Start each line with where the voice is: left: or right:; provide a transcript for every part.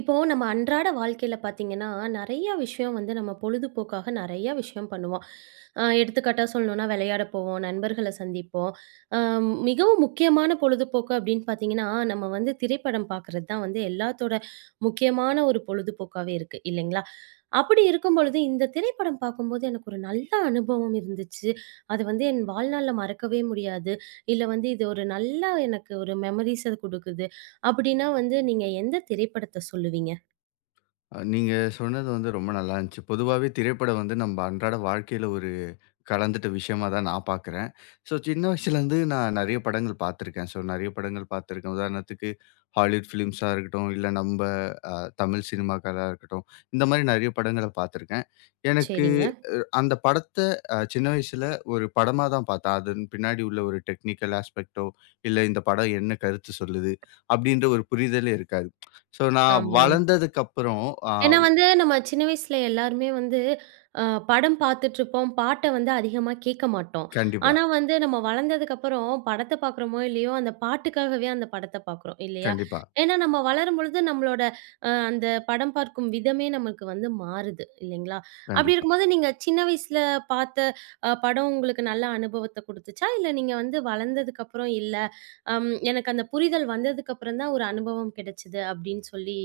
right: இப்போ நம்ம அன்றாட வாழ்க்கையில பார்த்தீங்கன்னா, நெறைய விஷயம் வந்து நம்ம பொழுதுபோக்காக நெறைய விஷயம் பண்ணுவோம். எடுத்துக்காட்டா சொல்லணும்னா விளையாட போவோம், நண்பர்கள சந்திப்போம். அ மிகவும் முக்கியமான பொழுதுபோக்கு அப்படின்னு பார்த்தீங்கன்னா, நம்ம வந்து திரைப்படம் பார்க்குறது தான் வந்து எல்லாத்தோட முக்கியமான ஒரு பொழுதுபோக்காவே இருக்கு இல்லைங்களா? அப்படி இருக்கும் பொழுது இந்த திரைப்படம் பார்க்கும்போது எனக்கு ஒரு நல்ல அனுபவம் இருந்துச்சு. அது வந்து என் வாழ்நாள்ல மறக்கவே முடியாது. இல்ல வந்து இது ஒரு நல்ல எனக்கு ஒரு மெமரீஸ குடுக்குது. அப்படின்னா வந்து நீங்க எந்த திரைப்படத்த சொல்லுவீங்க?
left: நீங்க சொன்னது வந்து ரொம்ப நல்லா இருந்துச்சு. பொதுவாவே திரைப்படம் வந்து நம்ம அன்றாட வாழ்க்கையில ஒரு கலந்துட்ட விஷயமா தான் நான் பார்க்குறேன். ஸோ சின்ன வயசுலேருந்து நான் நெறைய படங்கள் பார்த்துருக்கேன். ஸோ நெறைய படங்கள் பார்த்துருக்கேன். உதாரணத்துக்கு ஹாலிவுட் ஃபிலிம்ஸா இருக்கட்டும், இல்ல நம்ப அ தமிழ் சினிமாக்களா இருக்கட்டும், இந்த மாரி நெறைய படங்கள பார்த்துருக்கேன். எனக்கு
right: சரிங்க.
left: அந்த படத்த சின்ன வயசுல ஒரு படமா தான் பார்த்தேன். அதன் பின்னாடி உள்ள ஒரு டெக்னிக்கல் ஆஸ்பெக்ட்டோ, இல்ல இந்த படம் என்ன கருத்து சொல்லுது, அப்டின்ற ஒரு புரிதலே இருக்காது. ஸோ நான்
right: ஆமா.
left: வளர்ந்ததுக்கப்புறம் அ
right: ஏன்னா வந்து, நம்ம சின்ன வயசுல எல்லாருமே வந்து, அ படம் பார்த்துட்டுருப்போம். பாட்ட வந்து அதிகமா கேட்க மாட்டோம்.
left: கண்டிப்பா,
right: ஆனா வந்து நம்ம வளர்ந்ததுக்கப்புறம் படத்த பார்க்குறோமோ, இல்லையோ அந்த பாட்டுக்காகவே அந்த படத்த பார்க்குறோம் இல்லையா?
left: கண்டிப்பா,
right: ஏன்னா நம்ம வளரும்பொழுது நம்மளோட அந்த படம் பார்க்கும் விதமே நமக்கு வந்து மாறுது இல்லைங்களா? அப்படி
left: கண்டிப்பா.
right: இருக்கும்போது நீங்க சின்ன வயசுல பார்த்த படம் உங்களுக்கு நல்ல அனுபவத்த குடுத்துச்சா? இல்ல நீங்க வந்து வளர்ந்ததுக்கப்புறம் இல்ல, எனக்கு அந்த புரிதல் வந்ததுக்கப்புறம் தான் ஒரு அனுபவம் கிடைச்சது அப்படின்னு சொல்லி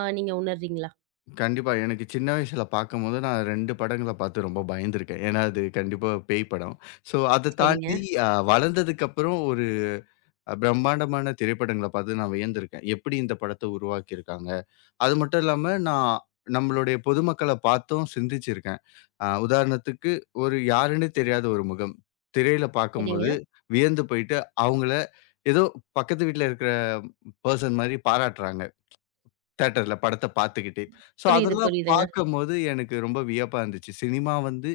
right: நீங்க உணர்றீங்களா?
left: கண்டிப்பா. எனக்கு சின்ன வயசுல பார்க்கும்போது, நான் 2 படங்கள பார்த்து ரொம்ப பயந்துருக்கேன். ஏன்னா, அது கண்டிப்பா பேய் படம். ஸோ, அத
right: சரிங்க.
left: தாண்டி வளர்ந்ததுக்கப்புறம் ஒரு பிரம்மாண்டமான திரைப்படங்கள பார்த்து நான் வியந்திருக்கேன். எப்படி இந்த படத்த உருவாக்கியிருக்காங்க? அது மட்டும் இல்லாம, நான் நம்மளுடைய பொதுமக்கள பார்த்தும் சிந்திச்சிருக்கேன். உதாரணத்துக்கு, ஒரு யாருன்னே தெரியாத ஒரு முகம். திரையில
right: சரிங்க.
left: பார்க்கும்போது வியந்து போயிட்டு, அவங்கள ஏதோ பக்கத்து வீட்ல இருக்கிற பெர்சன் மாரி பாராட்டுறாங்க. தியேட்டர்ல படத்த பார்த்துக்கிட்டு. ஸோ
right: புரியுது,
left: அதெல்லாம்
right: புரியுதுங்க.
left: பார்க்கும்போது எனக்கு ரொம்ப வியப்பா இருந்துச்சு. சினிமா வந்து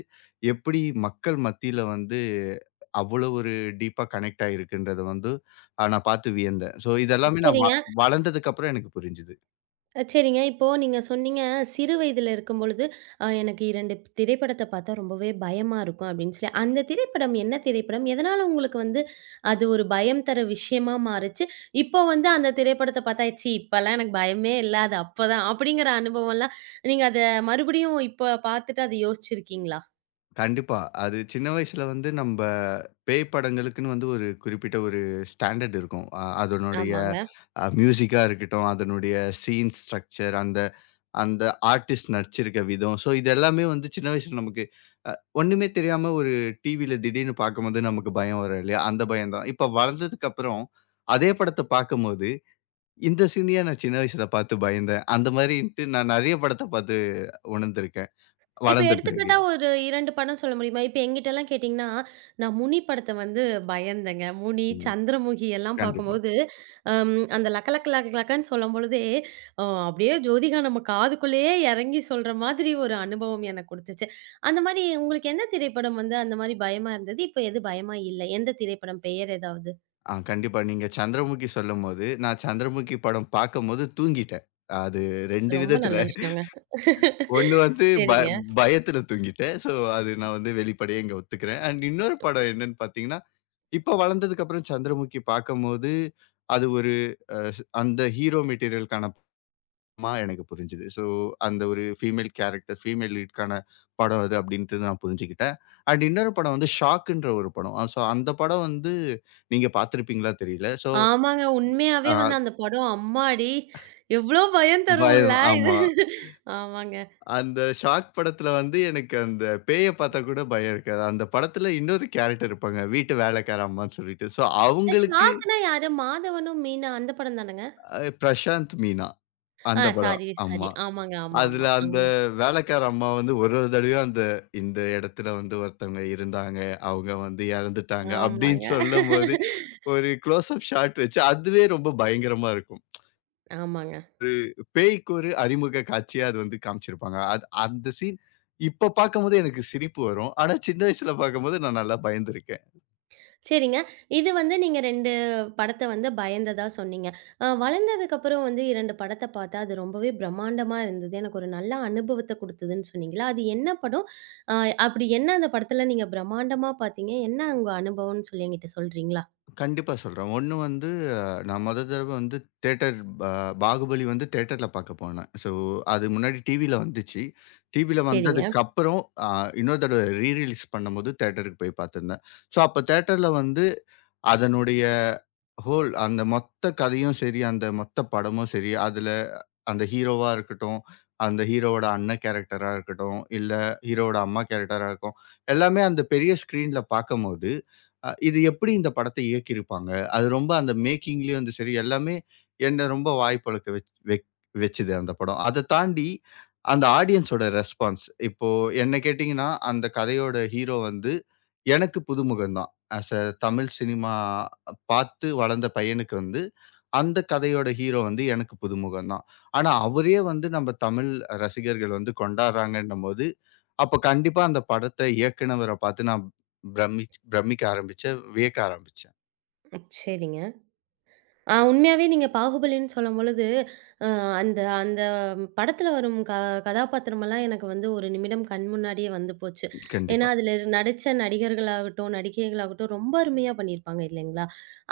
left: எப்படி மக்கள் மத்தியில வந்து அவ்வளோ ஒரு டீப்பா கனெக்ட் ஆகியிருக்குன்றத வந்து நான் பார்த்து வியந்தேன். ஸோ இதெல்லாமே நான்
right: சரிங்க,
left: வளர்ந்ததுக்கு அப்புறம் எனக்கு புரிஞ்சுது.
right: சரிங்க. இப்போ நீங்க சொன்னீங்க, சிறு வயதில இருக்கும்பொழுது, எனக்கு 2 திரைப்படத்த பார்த்தா ரொம்பவே பயமா இருக்கும் அப்படின்னு சொல்லி. அந்த திரைப்படம் என்ன திரைப்படம்? எதனால உங்களுக்கு வந்து அது ஒரு பயம் தர விஷயமா மாறுச்சு? இப்போ வந்து அந்த திரைப்படத்த பார்த்தா, "ச்சீ இப்பலாம் எனக்கு பயமே இல்ல. அது அப்பதான்." அப்படிங்கிற அனுபவம்லாம் நீங்க அத மறுபடியும் இப்ப பார்த்துட்டு அத யோசிச்சிருக்கீங்களா?
left: கண்டிப்பா. அது சின்ன வயசுல வந்து நம்ப பேய் படங்களுக்குன்னு வந்து ஒரு குறிப்பிட்ட ஒரு ஸ்டாண்டர்ட் இருக்கும். அதனுடைய
right: ஆமாங்க.
left: மியூசிக்கா இருக்கட்டும், அதனுடைய சீன் ஸ்ட்ரக்சர் அந்த அந்த ஆர்டிஸ்ட் நடிச்சிருக்க விதம். ஸோ இது எல்லாமே வந்து சின்ன வயசுல நமக்கு ஒண்ணுமே தெரியாம ஒரு டிவில திடீர்னு பார்க்கும்போது நமக்கு பயம் வரும் இல்லையா? அந்த பயம் தான். இப்ப வளர்ந்ததுக்கு அப்புறம் அதே படத்த பார்க்கும்போது, இந்த சீனயா நான் சின்ன வயசுல பார்த்து பயந்தேன். அந்த மாரின்ட்டு நான் நெறைய படத்த பார்த்து உணர்ந்திருக்கேன்.
right: இப்ப
left: வளர்ந்த பிறகு.
right: எடுத்துக்காட்டா ஒரு 2 படம் சொல்ல முடியுமா? இப்ப என்கிட்டலாம் கேட்டீங்கன்னா, நான் 'முனி' படத்த வந்து பயந்தேங்க. 'முனி',
left: ம்.
right: 'சந்திரமுகி' எல்லாம்
left: கண்டிப்பா.
right: பார்க்கும்போது, அம் அந்த லக்க லக்க லக்க லக்கன்னு சொல்லும்பொழுதே, அப்படியே ஜோதிகா நம்ம காதுக்குள்ளேயே இறங்கி சொல்ற மாதிரி ஒரு அனுபவம் எனக்கு குடுத்துச்சு. அந்த மாரி உங்களுக்கு எந்த திரைப்படம் வந்து அந்த மாரி பயமா இருந்தது? இப்ப எது பயமா இல்ல? எந்த திரைப்படம் பெயர் ஏதாவது?
left: ஆ கண்டிப்பா. நீங்க சந்திரமுகி சொல்லும்போது, நான் சந்திரமுகி படம் பார்க்கும்போது தூங்கிட்டேன். அது 2
right: ரொம்ப
left: விதத்துல.
right: நல்ல விஷயங்க.
left: ஒண்ணு வந்து
right: சரிங்க.
left: பயத்துல தூங்கிட்டேன். ஸோ அது நான் வந்து வெளிப்படையா இங்க ஒத்துக்கிறேன். அண்ட் இன்னொரு படம் என்னன்னு பார்த்தீங்கன்னா இப்ப வளர்ந்ததுக்கு அப்புறம் சந்திரமுகி பார்க்கும்போது, அது ஒரு அ அந்த ஹீரோ மெட்டீரியலுக்கான படமா எனக்கு புரிஞ்சுது. ஸோ, அந்த ஒரு ஃபீமேல் கேரக்டர், ஃபீமேல் லீட்க்கான படம் அது அப்படின்ட்டு நான் புரிஞ்சுக்கிட்டேன். அண்ட் இன்னொரு படம் வந்து ஷாக்குன்ற ஒரு படம். ஸோ, அந்த படம் வந்து நீங்க பார்த்திருப்பீங்களா தெரியல. ஸோ,
right: ஆமாங்க. உண்மையாவே வந்து
left: அ
right: அந்த படம் அம்மாடி! எவ்ளோ பயம் தரும்ல
left: பயம்
right: இது.
left: ஆமா.
right: ஆமாங்க.
left: அந்த ஷாக் படத்துல வந்து எனக்கு அந்த பேய பார்த்தா கூட பயம் இருக்காது. அந்த படத்துல இன்னொரு கேரக்டர் இருப்பாங்க. வீட்டு வேலைக்கார அம்மான்னு சொல்லிட்டு. ஸோ, அவங்களுக்கு
right: ஷார்க்னா யாரு? மாதவனும் மீனா அந்த படம் தானங்க?
left: அ பிரசாந்த், மீனா
right: ஆ
left: அந்த படம்.
right: Sorry, sorry.
left: ஆமா.
right: ஆமாங்க. ஆமா, ஆமா.
left: அதுல அந்த
right: ஆமா.
left: வேலைக்கார அம்மா வந்து ஒரு ஒரு தடவையும் அந்த இந்த இடத்துல வந்து ஒருத்தவங்க இருந்தாங்க. அவங்க வந்து இறந்துட்டாங்க அப்படின்னு
right: ஆமாங்க.
left: சொல்லும்போது, ஒரு க்ளோஸ் அப் ஷாட் வச்சு அதுவே ரொம்ப பயங்கரமா இருக்கும்.
right: ஆமாங்க.
left: பேய்க்கு ஒரு அறிமுக காட்சியா அது வந்து காமிச்சிருப்பாங்க. அது அந்த சீன் இப்ப பார்க்கும்போது எனக்கு சிரிப்பு வரும். ஆனா சின்ன வயசுல பார்க்கும்போது நான் நல்லா பயந்திருக்கேன்.
right: சரிங்க. இது வந்து நீங்க 2 படத்த வந்து பயந்ததா சொன்னீங்க. வளர்ந்ததுக்கப்புறம் வந்து 2 படத்த பாத்து அது ரொம்பவே பிரம்மாண்டமா இருந்தது. எனக்கு ஒரு நல்ல அனுபவத்த குடுத்ததுன்னு சொன்னீங்களா? அது என்ன படம்? அ அப்படி என்ன அந்த படத்துல நீங்க பிரம்மாண்டமா பாத்தீங்க? என்ன உங்க அனுபவம்னு சொல்லி என்கிட்ட சொல்றீங்களா?
left: கண்டிப்பா சொல்றேன். 1 வந்து நான் மொத தடவ வந்து தியேட்டர் பா பாகுபலி வந்து தியேட்டர்ல பார்க்க போனேன். ஸோ, அது முன்னாடி டிவில வந்துச்சு. டிவில
right: சரிங்க.
left: வந்ததுக்கப்புறம் அ இன்னொரு தடவ ரீ ரிலீஸ் பண்ணும்போது தியேட்டருக்கு போய் பார்த்துருந்தேன். ஸோ, அப்ப தியேட்டர்ல வந்து அதனுடைய ஹோல் அந்த மொத்த கதையும் சரி, அந்த மொத்த படமும் சரி, அதுல அந்த ஹீரோவா இருக்கட்டும், அந்த ஹீரோவோட அண்ணன் கேரக்டரா இருக்கட்டும், இல்ல ஹீரோவோட அம்மா கேரக்டரா இருக்கும். எல்லாமே அந்த பெரிய ஸ்க்ரீன்ல பார்க்கும்போது, இது எப்படி இந்த படத்த இயக்கியிருப்பாங்க? அது ரொம்ப அந்த மேக்கிங்லயும் வந்து சரி, எல்லாமே என்ன ரொம்ப வாய் பொழக்க வச்சுது அந்த படம். அத தாண்டி அந்த ஆடியன்ஸோட ரெஸ்பான்ஸ். இப்போ என்ன கேட்டீங்கன்னா, அந்த கதையோட ஹீரோ வந்து எனக்கு புதுமுகந்தான். ஆஸ் அ தமிழ் சினிமா பார்த்து வளர்ந்த பையனுக்கு வந்து, அந்த கதையோட ஹீரோ வந்து எனக்கு புதுமுகம் தான். ஆனா, அவரே வந்து நம்ம தமிழ் ரசிகர்கள் வந்து கொண்டாடுறாங்கன்னும்போது, அப்ப கண்டிப்பா அந்த படத்த இயக்குனவர பார்த்து நான் பிரமிக்க ஆரம்பிச்சேன். வியக்க ஆரம்பிச்சேன்.
right: சரிங்க. ஆ உண்மையாவே நீங்க பாகுபலின்னு சொல்லும்பொழுது, அ அந்த அந்த படத்துல வரும் கதாபாத்திரமெல்லாம் எனக்கு வந்து ஒரு நிமிடம் கண் முன்னாடியே வந்து போச்சு. ஏன்னா,
left: கண்டிப்பா.
right: அதுல நடிச்ச நடிகர்களாகட்டும், நடிகைகளாகட்டும் ரொம்ப அருமையா பண்ணியிருப்பாங்க இல்லைங்களா?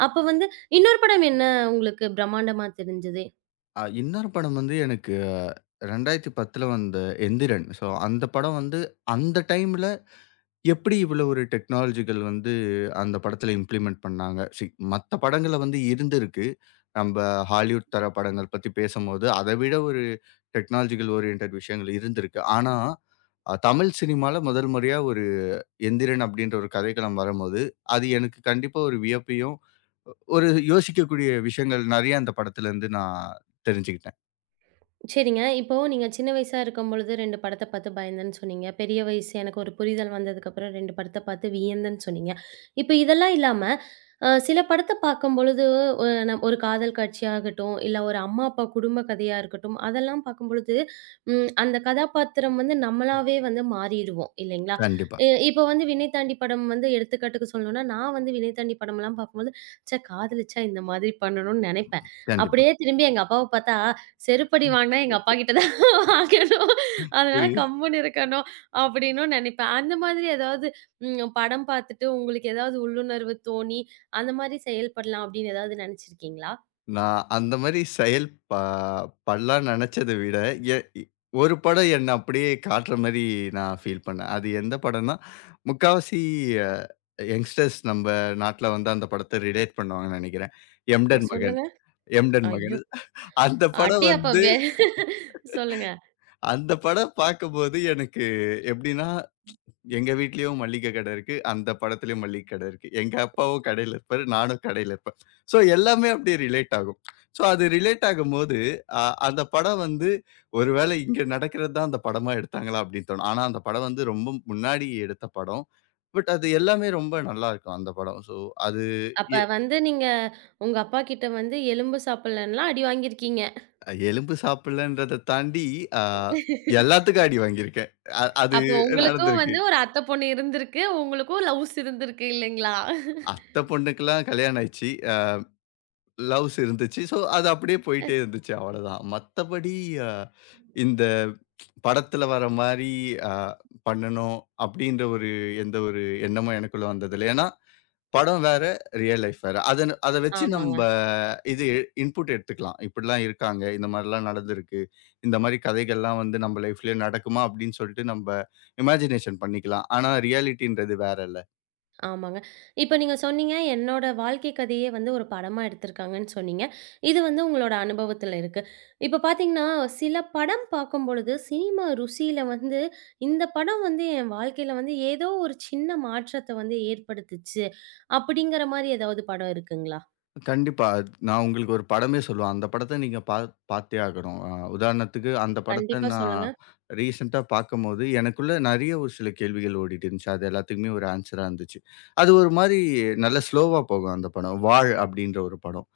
right: அப்ப வந்து இன்னொரு படம் என்ன உங்களுக்கு பிரம்மாண்டமா தெரிஞ்சது?
left: இன்னொரு படம் வந்து எனக்கு 2010ல வந்த எந்திரன். ஸோ அந்த படம் வந்து அந்த டைம்ல எப்படி இவ்வளோ ஒரு டெக்னாலஜிகள் வந்து அந்த படத்துல இம்ப்ளிமெண்ட் பண்ணாங்க? மத்த படங்கள்ல வந்து இருந்திருக்கு. நம்ப ஹாலிவுட் தர படங்கள் பத்தி பேசம்போது, அதை விட ஒரு டெக்னாலஜிக்கல் ஓரியன்டட் விஷயங்கள் இருந்திருக்கு. ஆனா, தமிழ் சினிமால முதல் முறையா ஒரு எந்திரன் அப்படின்ற ஒரு கதைக்களம் வரம்போது, அது எனக்கு கண்டிப்பா ஒரு வியப்பையும், ஒரு யோசிக்கக்கூடிய விஷயங்கள் நெறைய அந்த படத்துலருந்து நான் தெரிஞ்சுக்கிட்டேன்.
right: சரிங்க. இப்போ நீங்க சின்ன வயசா இருக்கும்பொழுது 2 படத்த பார்த்து பயந்தேன்னு சொன்னீங்க. பெரிய வயசு எனக்கு ஒரு புரிதல் வந்ததுக்கப்புறம் 2 படத்த பார்த்து வியந்தேன்னு சொன்னீங்க. இப்ப இதெல்லாம் இல்லாம, சில படத்த பார்க்கும்பொழுது ஒ நம் ஒரு காதல் காட்சியாகட்டும், இல்ல ஒரு அம்மா, அப்பா குடும்ப கதையா இருக்கட்டும், அதெல்லாம் பார்க்கும்பொழுது, அந்த கதாபாத்திரம் வந்து நம்மளாவே வந்து மாறிடுவோம் இல்லைங்களா?
left: கண்டிப்பா,
right: இப்போ வந்து விண்ணை தாண்டி படம் வந்து எடுத்துக்காட்டுக்கு சொல்லணும்னா, நான் வந்து விண்ணை தாண்டி படம்லாம் பார்க்கும்போது, ச்சே! காதலிச்சா இந்த மாதிரி பண்ணணும்னு நெனைப்பேன்.
left: கண்டிப்பா.
right: அப்படியே திரும்பி எங்க அப்பாவ பார்த்தா, செருப்படி வாங்குனா எங்க அப்பாகிட்ட தான் வாங்கணும். அதனால
left: புரியுது.
right: கம்முனு இருக்கணும் அப்டின்னும் நெனைப்பேன். அந்த மாதிரி ஏதாவது படம் பார்த்துட்டு உங்களுக்கு ஏதாவது உள்ளுணர்வு தோணி, அந்த மாரி செயல்படலாம் அப்டின்னு ஏதாவது நெனச்சிருக்கீங்களா?
left: நான் அந்த மாரி செயல் ப படலான்னு நெனச்சத விட, எ இ ஒரு படம் என்ன அப்படியே காட்டுற மாரி நான் ஃபீல் பண்ணேன். அது எந்த படம்னா, முக்காவாசி அ யங்ஸ்டர்ஸ் நம்ப நாட்ல வந்து அந்த படத்த ரிலேட் பண்ணுவாங்கன்னு நெனைக்கிறேன். எம்டன் மகன்,
right: சொல்லுங்க.
left: எம்டன்
right: ஐயோ!
left: மகன். அந்த படம்
right: அடி அப்ப
left: வந்து
right: சொல்லுங்க.
left: அந்த படம் பாக்கும்போது எனக்கு எப்படின்னா எங்க வீட்லயும் மளிகை கடை இருக்கு. அந்த படத்துலயும் மளிகை கடை இருக்கு. எங்க அப்பாவும் கடையில இருப்பாரு. நானும் கடையில இருப்பேன். ஸோ எல்லாமே அப்படியே ரிலேட் ஆகும். ஸோ அது ரிலேட் ஆகும்போது, அந்த படம் வந்து ஒருவேளை இங்க நடக்கிறது தான் அந்த படமா எடுத்தாங்களா அப்படின்னு தோணும். ஆனா அந்த படம் வந்து ரொம்ப முன்னாடி எடுத்த படம். பட் அது எல்லாமே ரொம்ப நல்லாருக்கும் அந்த படம். ஸோ அது
right: அப்ப
left: எ
right: வந்து நீங்க உங்க அப்பாகிட்ட வந்து எலும்பு சாப்பிடலன்னா அடி வாங்கியிருக்கீங்க.
left: எலும்பு சாப்பிடலன்றத தாண்டி அ எல்லாத்துக்கும் அடி வாங்கியிருக்கேன். அது
right: அப்போ உங்களுக்கும்
left: நடந்திருக்கு.
right: வந்து ஒரு அத்த பொண்ணு இருந்திருக்கு. உங்களுக்கும் லவ்ஸ் இருந்திருக்கு இல்லைங்களா?
left: அத்தை பொண்ணுக்கெல்லாம் கல்யாணம் ஆயிடுச்சு. லவ்ஸ் இருந்துச்சு. ஸோ, அது அப்படியே போயிட்டே இருந்துச்சு. அவ்வளதான். மத்தபடி அ இந்த படத்துல வர மாரி அ பண்ணணும் அப்படின்ற ஒரு எந்த ஒரு எண்ணமும் எனக்குள்ள வந்ததில்ல. ஏன்னா, படம் வேற, ரியல் லைஃப் வேற. அதன் அத வச்சு
right: ஆமாங்க.
left: நம்ப இது இன்புட் எடுத்துக்கலாம். இப்படிலாம் இருக்காங்க. இந்த மாரிலாம் நடந்திருக்கு. இந்த மாரி கதைகள்லாம் வந்து நம்ம லைஃப்லயே நடக்குமா அப்படின்னு சொல்லிட்டு நம்ப இமேஜினேஷன் பண்ணிக்கலாம். ஆனா, ரியாலிட்டின்றது வேறல்ல.
right: ஆமாங்க. இப்ப நீங்க சொன்னீங்க, என்னோட வாழ்க்கை கதையே வந்து ஒரு படமா எடுத்திருக்காங்கன்னு சொன்னீங்க. இது வந்து உங்களோட அனுபவத்துல இருக்கு. இப்ப பார்த்தீங்கன்னா, சில படம் பார்க்கும்பொழுது, சினிமா ருசியில வந்து, இந்த படம் வந்து என் வாழ்க்கையில வந்து ஏதோ ஒரு சின்ன மாற்றத்த வந்து ஏற்படுத்துச்சு, அப்படிங்கிற மாரி ஏதாவது படம் இருக்குங்களா?
left: கண்டிப்பா. அது நான் உங்களுக்கு ஒரு படமே சொல்லுவேன். அந்த படத்த நீங்க பாத்தே ஆகணும். உதாரணத்துக்கு அந்த படத்த
right: கண்டிப்பா
left: நான்
right: சொல்லுங்க.
left: ரீசென்ட்டா பாக்கும்போது, எனக்குள்ள நெறைய ஒரு சில கேள்விகள் ஓடிட்டு இருந்துச்சு. அது எல்லாத்துக்குமே ஒரு ஆன்ஸரா இருந்துச்சு. அது ஒரு மாரி நல்ல ஸ்லோவா போகும் அந்த படம். "வாழ்" அப்படின்ற ஒரு படம்.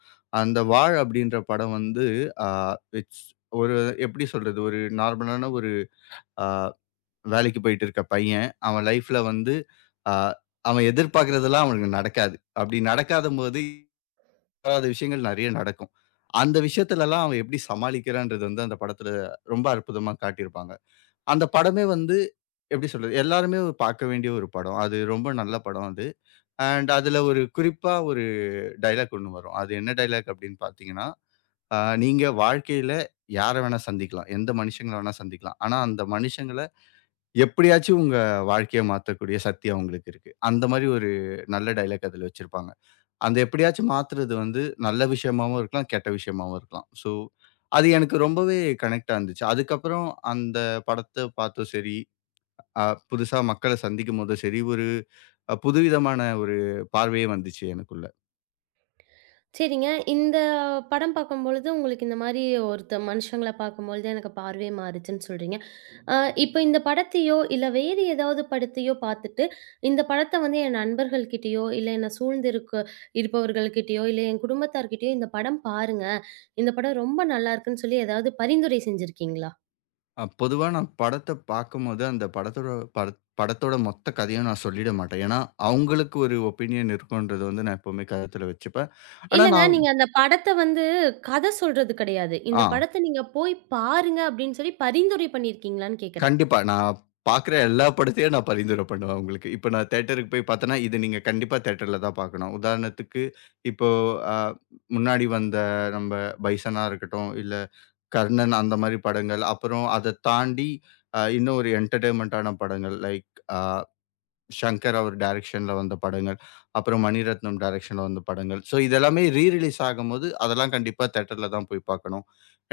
left: அந்த "வாழ்" அப்படின்ற படம் வந்து அ இட்ஸ் ஒரு எப்படி சொல்றது? ஒரு நார்மலான ஒரு அ வேலைக்கு போயிட்டு இருக்க பையன். அவன் லைஃப்ல வந்து அ அவன் எதிர்பார்க்கிறதெல்லாம் அவனுக்கு நடக்காது. அப்படி நடக்காதம்போது நடக்காத விஷயங்கள் நெறைய நடக்கும். அந்த விஷயத்துலலாம் அவன் எப்படி சமாளிக்கிறான்றது வந்து அந்த படத்துல ரொம்ப அற்புதமா காட்டியிருப்பாங்க. அந்த படமே வந்து எப்படி சொல்றது? எல்லாருமே ஒரு பார்க்க வேண்டிய ஒரு படம். அது ரொம்ப நல்ல படம் அது. அண்ட் அதுல ஒரு குறிப்பா ஒரு டயலாக் ஒண்ணு வரும். அது என்ன டயலாக் அப்படின்னு பார்த்தீங்கன்னா, அ நீங்க வாழ்க்கையில யார வேணா சந்திக்கலாம். எந்த மனுஷங்கள வேணா சந்திக்கலாம். ஆனா அந்த மனுஷங்கள எப்படியாச்சும் உங்க வாழ்க்கைய மாத்தக்கூடிய சக்தி அவங்களுக்கு இருக்கு. அந்த மாரி ஒரு நல்ல டயலாக் அதுல வச்சிருப்பாங்க. அந்த எப்படியாச்சும் மாத்துறது வந்து நல்ல விஷயமாவும் இருக்கலாம், கெட்ட விஷயமாவும் இருக்கலாம். ஸோ, அது எனக்கு ரொம்பவே கனெக்ட்டா இருந்துச்சு. அதுக்கப்புறம் அந்த படத்த பார்த்தும் சரி, அ புதுசா மக்கள சந்திக்கும்போதும் சரி, ஒரு புதுவிதமான ஒரு பார்வையே வந்துச்சு எனக்குள்ள.
right: சரிங்க. இந்த படம் பார்க்கும்பொழுது, உங்களுக்கு இந்த மாரி ஒருத்த மனுஷங்கள பார்க்கும்பொழுது எனக்கு பார்வை மாறுச்சுன்னு சொல்றீங்க. அ இப்ப இந்த படத்தையோ, இல்ல வேறு ஏதாவது படத்தையோ பார்த்துட்டு, இந்த படத்த வந்து என் நண்பர்கள்கிட்டயோ, இல்ல என்ன சூழ்ந்திருக்கு இருப்பவர்கள்கிட்டயோ, இல்ல என் குடும்பத்தார்கிட்டயோ, "இந்த படம் பாருங்க. இந்த படம் ரொம்ப நல்லாருக்குன்னு" சொல்லி ஏதாவது பரிந்துரை செஞ்சிருக்கீங்களா?
left: பொதுவா நான் படத்த பார்க்கும்போது, அந்த படத்தோட படத்தோட மொத்த கதையும் நான் சொல்லிட மாட்டேன். ஏன்னா, அவங்களுக்கு ஒரு ஒப்பீனியன் இருக்கும்ன்றத வந்து நான் எப்பவுமே கருத்துல வச்சுப்பேன். ஆனா
right: இல்லங்க.
left: நான்
right: நீங்க அந்த படத்த வந்து கத சொல்றது கிடையாது. இந்த
left: ஆ.
right: படத்த நீங்க போய் பாருங்க அப்படின்னு சொல்லி பரிந்துரை பண்ணியிருக்கீங்களான்னு கேட்குறேன்.
left: கண்டிப்பா. நான் பார்க்குற எல்லா படத்தையும் நான் பரிந்துரை பண்ணுவேன் உங்களுக்கு. இப்ப நான் தியேட்டருக்கு போய் பார்த்தேன்னா, இது நீங்க கண்டிப்பா தியேட்டர்ல தான் பார்க்கணும். உதாரணத்துக்கு, இப்போ அ முன்னாடி வந்த நம்ப பைசனா இருக்கட்டும், இல்ல கர்ணன் அந்த மாரி படங்கள். அப்புறம் அத தாண்டி இன்னும் ஒரு என்டர்டெயின்மென்ட்டான படங்கள் லைக் அ 'ஷங்கர்' அவர் டைரக்ஷன்ல வந்த படங்கள். அப்புறம் மணிரத்னம் டைரக்ஷன்ல வந்த படங்கள். ஸோ இது எல்லாமே ரீ ரிலீஸ் ஆகும்போது, அதெல்லாம் கண்டிப்பா தியேட்டர்ல தான் போய் பார்க்கணும்.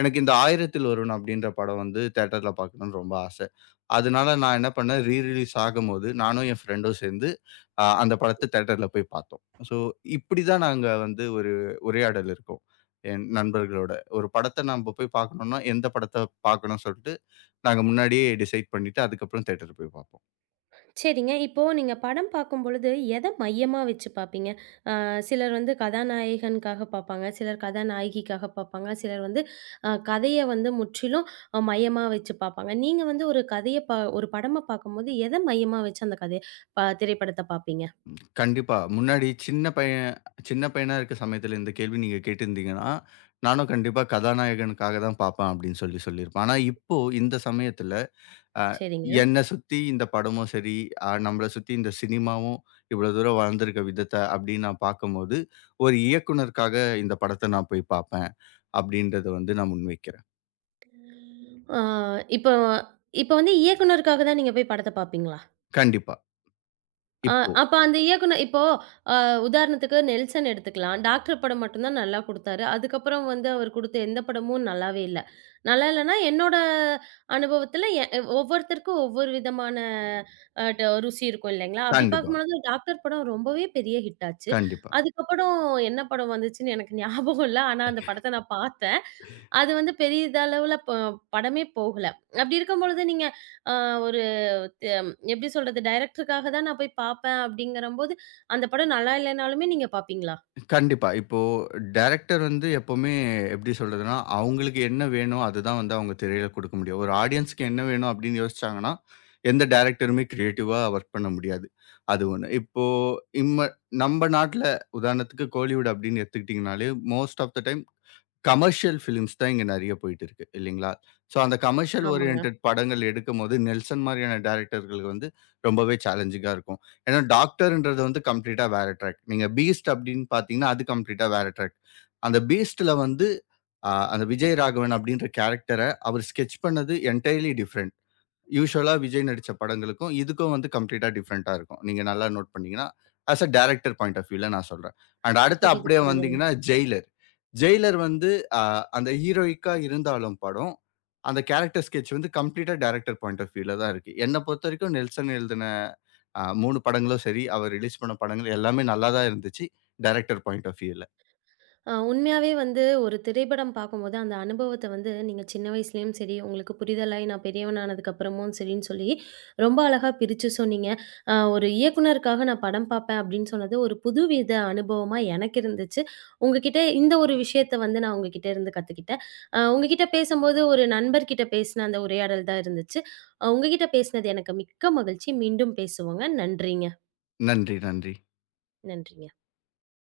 left: எனக்கு இந்த "ஆயிரத்தில் ஒருவன்" அப்படின்ற படம் வந்து தியேட்டர்ல பார்க்கணும்னு ரொம்ப ஆசை. அதனால நான் என்ன பண்ணேன், ரீ ரிலீஸ் ஆகும்போது நானும் என் ஃப்ரெண்டும் சேர்ந்து அந்த படத்த தியேட்டர்ல போய் பார்த்தோம். ஸோ இப்படி தான் நாங்க வந்து ஒரு உரையாடல் இருக்கோம், என் நண்பர்களோட. ஒரு படத்த நம்ப போய் பார்க்கணும்னா, எந்த படத்த பார்க்கணும்னு சொல்ட்டு, நாங்க முன்னாடியே டிசைட் பண்ணிட்டு, அதுக்கப்புறம் தியேட்டர் போய் பார்ப்போம்.
right: சரிங்க. இப்போ நீங்க படம் பார்க்கும் பொழுது எத மையமா வச்சு பார்ப்பீங்க? சிலர் வந்து கதாநாயகனுக்காக பார்ப்பாங்க. சிலர் கதாநாயகிக்காக பார்ப்பாங்க. சிலர் வந்து கதைய வந்து முற்றிலும் மையமா வச்சு பார்ப்பாங்க. நீங்க வந்து ஒரு கதைய ஒரு படமா பார்க்கும்போது எத மையமா வச்சு அந்த கதைய திரைப்படத்த பார்ப்பீங்க?
left: கண்டிப்பா. முன்னாடி சின்ன பையனா இருக்க சமயத்துல இந்த கேள்வி நீங்க கேட்டிருந்தீங்கன்னா, நானும் கண்டிப்பா கதாநாயகனுக்காக தான் பார்ப்பேன் அப்படின்னு சொல்லி சொல்லியிருப்பேன். ஆனா இப்போ இந்த சமயத்துல அ
right: சரிங்க.
left: என்ன சுத்தி இந்த படமும் சரி, நம்மள சுத்தி இந்த சினிமாவும் இவ்வளோ தூரம் வளர்ந்திருக்க விதத்த அப்படின்னு நான் பார்க்கும்போது, ஒரு இயக்குனருக்காக இந்த படத்த நான் போய் பார்ப்பேன் அப்படின்றத வந்து நான் முன்வைக்கிறேன்.
right: ஆ இப்போ இப்போ வந்து இயக்குனருக்காக தான் நீங்க போய் படத்த பார்ப்பீங்களா?
left: கண்டிப்பா.
right: ஆ
left: இப்போ.
right: அப்ப அந்த இயக்குனர் இப்போ அ உதாரணத்துக்கு 'நெல்சன்' எடுத்துக்கலாம். டாக்டர் படம் மட்டும் தான் நல்லா குடுத்தாரு. அதுக்கப்புறம் வந்து அவர் குடுத்த எந்த படமும் நல்லாவே இல்ல. நல்லா இல்லன்னா, என்னோட அனுபவத்துல எ எ- ஒவ்வொருத்தருக்கும் ஒவ்வொரு விதமான அ ட ருசி இருக்கும் இல்லைங்களா? அப்படி
left: கண்டிப்பா,
right: பார்க்கும்பொழுது டாக்டர் படம் ரொம்பவே பெரிய ஹிட் ஆச்சு.
left: கண்டிப்பா.
right: அதுக்கப்புறம் என்ன படம் வந்துச்சுன்னு எனக்கு ஞாபகம் இல்ல. ஆனா அந்த படத்த நான் பார்த்தேன். அது வந்து பெரியதளவுல படமே போகல. அப்படி இருக்கும் பொழுது நீங்க அ ஒரு எப்படி சொல்றது? டைரக்டருக்காக தான் நான் போய் பாப்பேன் அப்படிங்கிறம்போது, அந்த படம் நல்லா இல்லனாலுமே நீங்க பாப்பீங்களா?
left: கண்டிப்பா. இப்போ டைரக்டர் வந்து எப்பவுமே எப்படி சொல்றதுன்னா, அவங்களுக்கு என்ன வேணும்? அதுதான் வந்து அவங்க திரையில குடுக்க முடியும். ஒரு ஆடியன்ஸ்க்கு என்ன வேணும்? அப்படின்னு யோசிச்சாங்கன்னா, எந்த டைரக்டருமே கிரியேட்டிவா வொர்க் பண்ண முடியாது. அது ஒண்ணு. இப்போ, இம்ம நம்ம நாட்ல உதாரணத்துக்கு கோலிவுட் அப்படின்னு எடுத்துக்கிட்டீங்கனாலே, most of the time commercial films தான் இங்க நெறைய போயிட்டு இருக்கு இல்லைங்களா? ஸோ அந்த கமர்ஷியல்
right: ஆமாங்க.
left: ஓரியன்டட் படங்கள் எடுக்கும்போது, நெல்சன் மாரியான டைரக்டர்களுக்கு வந்து ரொம்பவே சேலஞ்சிங்கா இருக்கும். ஏன்னா, டாக்டர்ன்றது வந்து கம்ப்ளீட்டா வேற ட்ராக். நீங்க பீஸ்ட் அப்டின்னு பார்த்தீங்கன்னா, அது கம்ப்ளீட்டா வேற ட்ராக். அந்த பீஸ்ட்ல வந்து அந்த விஜய் ராகவன் அப்படின்ற கேரக்டர அவர் ஸ்கெட்ச் பண்ணது என்டையர்லி டிஃபரெண்ட். யூசுவலா விஜய் நடிச்ச படங்களுக்கும், இதுக்கும் வந்து கம்ப்ளீட்டா டிஃப்ரெண்ட்டா இருக்கும். நீங்க நல்லா நோட் பண்ணீங்கன்னா, as a director point of வியூல நான் சொல்றேன். அண்ட் அடுத்து
right: புரியுது,
left: அப்படியே
right: புரியுதுங்க.
left: வந்தீங்கன்னா, ஜெயிலர். ஜெயிலர் வந்து அ அந்த ஹீரோயிக்கா இருந்தாலும் படம், அந்த கேரக்டர் ஸ்கெட்ச் வந்து கம்ப்ளீட்டா டைரக்டர் பாயிண்ட் ஆஃப் வியூல தான் இருக்கு. என்ன பொறுத்தவரைக்கும் நெல்சன் எழுதின 3 படங்களும் சரி, அவர் ரிலீஸ் பண்ண படங்கள் எல்லாமே நல்லா தான் இருந்துச்சு, டைரக்டர் பாயிண்ட் ஆஃப் வியூல.
right: உண்மையாவே வந்து ஒரு திரைப்படம் பார்க்கும்போது, அந்த அனுபவத்த வந்து நீங்க சின்ன வயசுலயும் சரி, உங்களுக்கு புரிதலாயி நான் பெரியவனானதுக்கப்புறமும் சரின்னு சொல்லி, ரொம்ப அழகா பிரிச்சு சொன்னீங்க. ஒரு இயக்குனருக்காக நான் படம் பார்ப்பேன் அப்படின்னு சொன்னது ஒரு புதுவித அனுபவமா எனக்கு இருந்துச்சு. உங்ககிட்ட இந்த ஒரு விஷயத்த வந்து நான் உங்ககிட்ட இருந்து கத்துக்கிட்டேன். உங்ககிட்ட பேசும்போது ஒரு நண்பர்கிட்ட பேசின அந்த உரையாடல் தான் இருந்துச்சு. உங்ககிட்ட பேசினது எனக்கு மிக்க மகிழ்ச்சி. மீண்டும் பேசுவோங்க. நன்றிங்க.
left: நன்றி, நன்றி.
right: நன்றிங்க.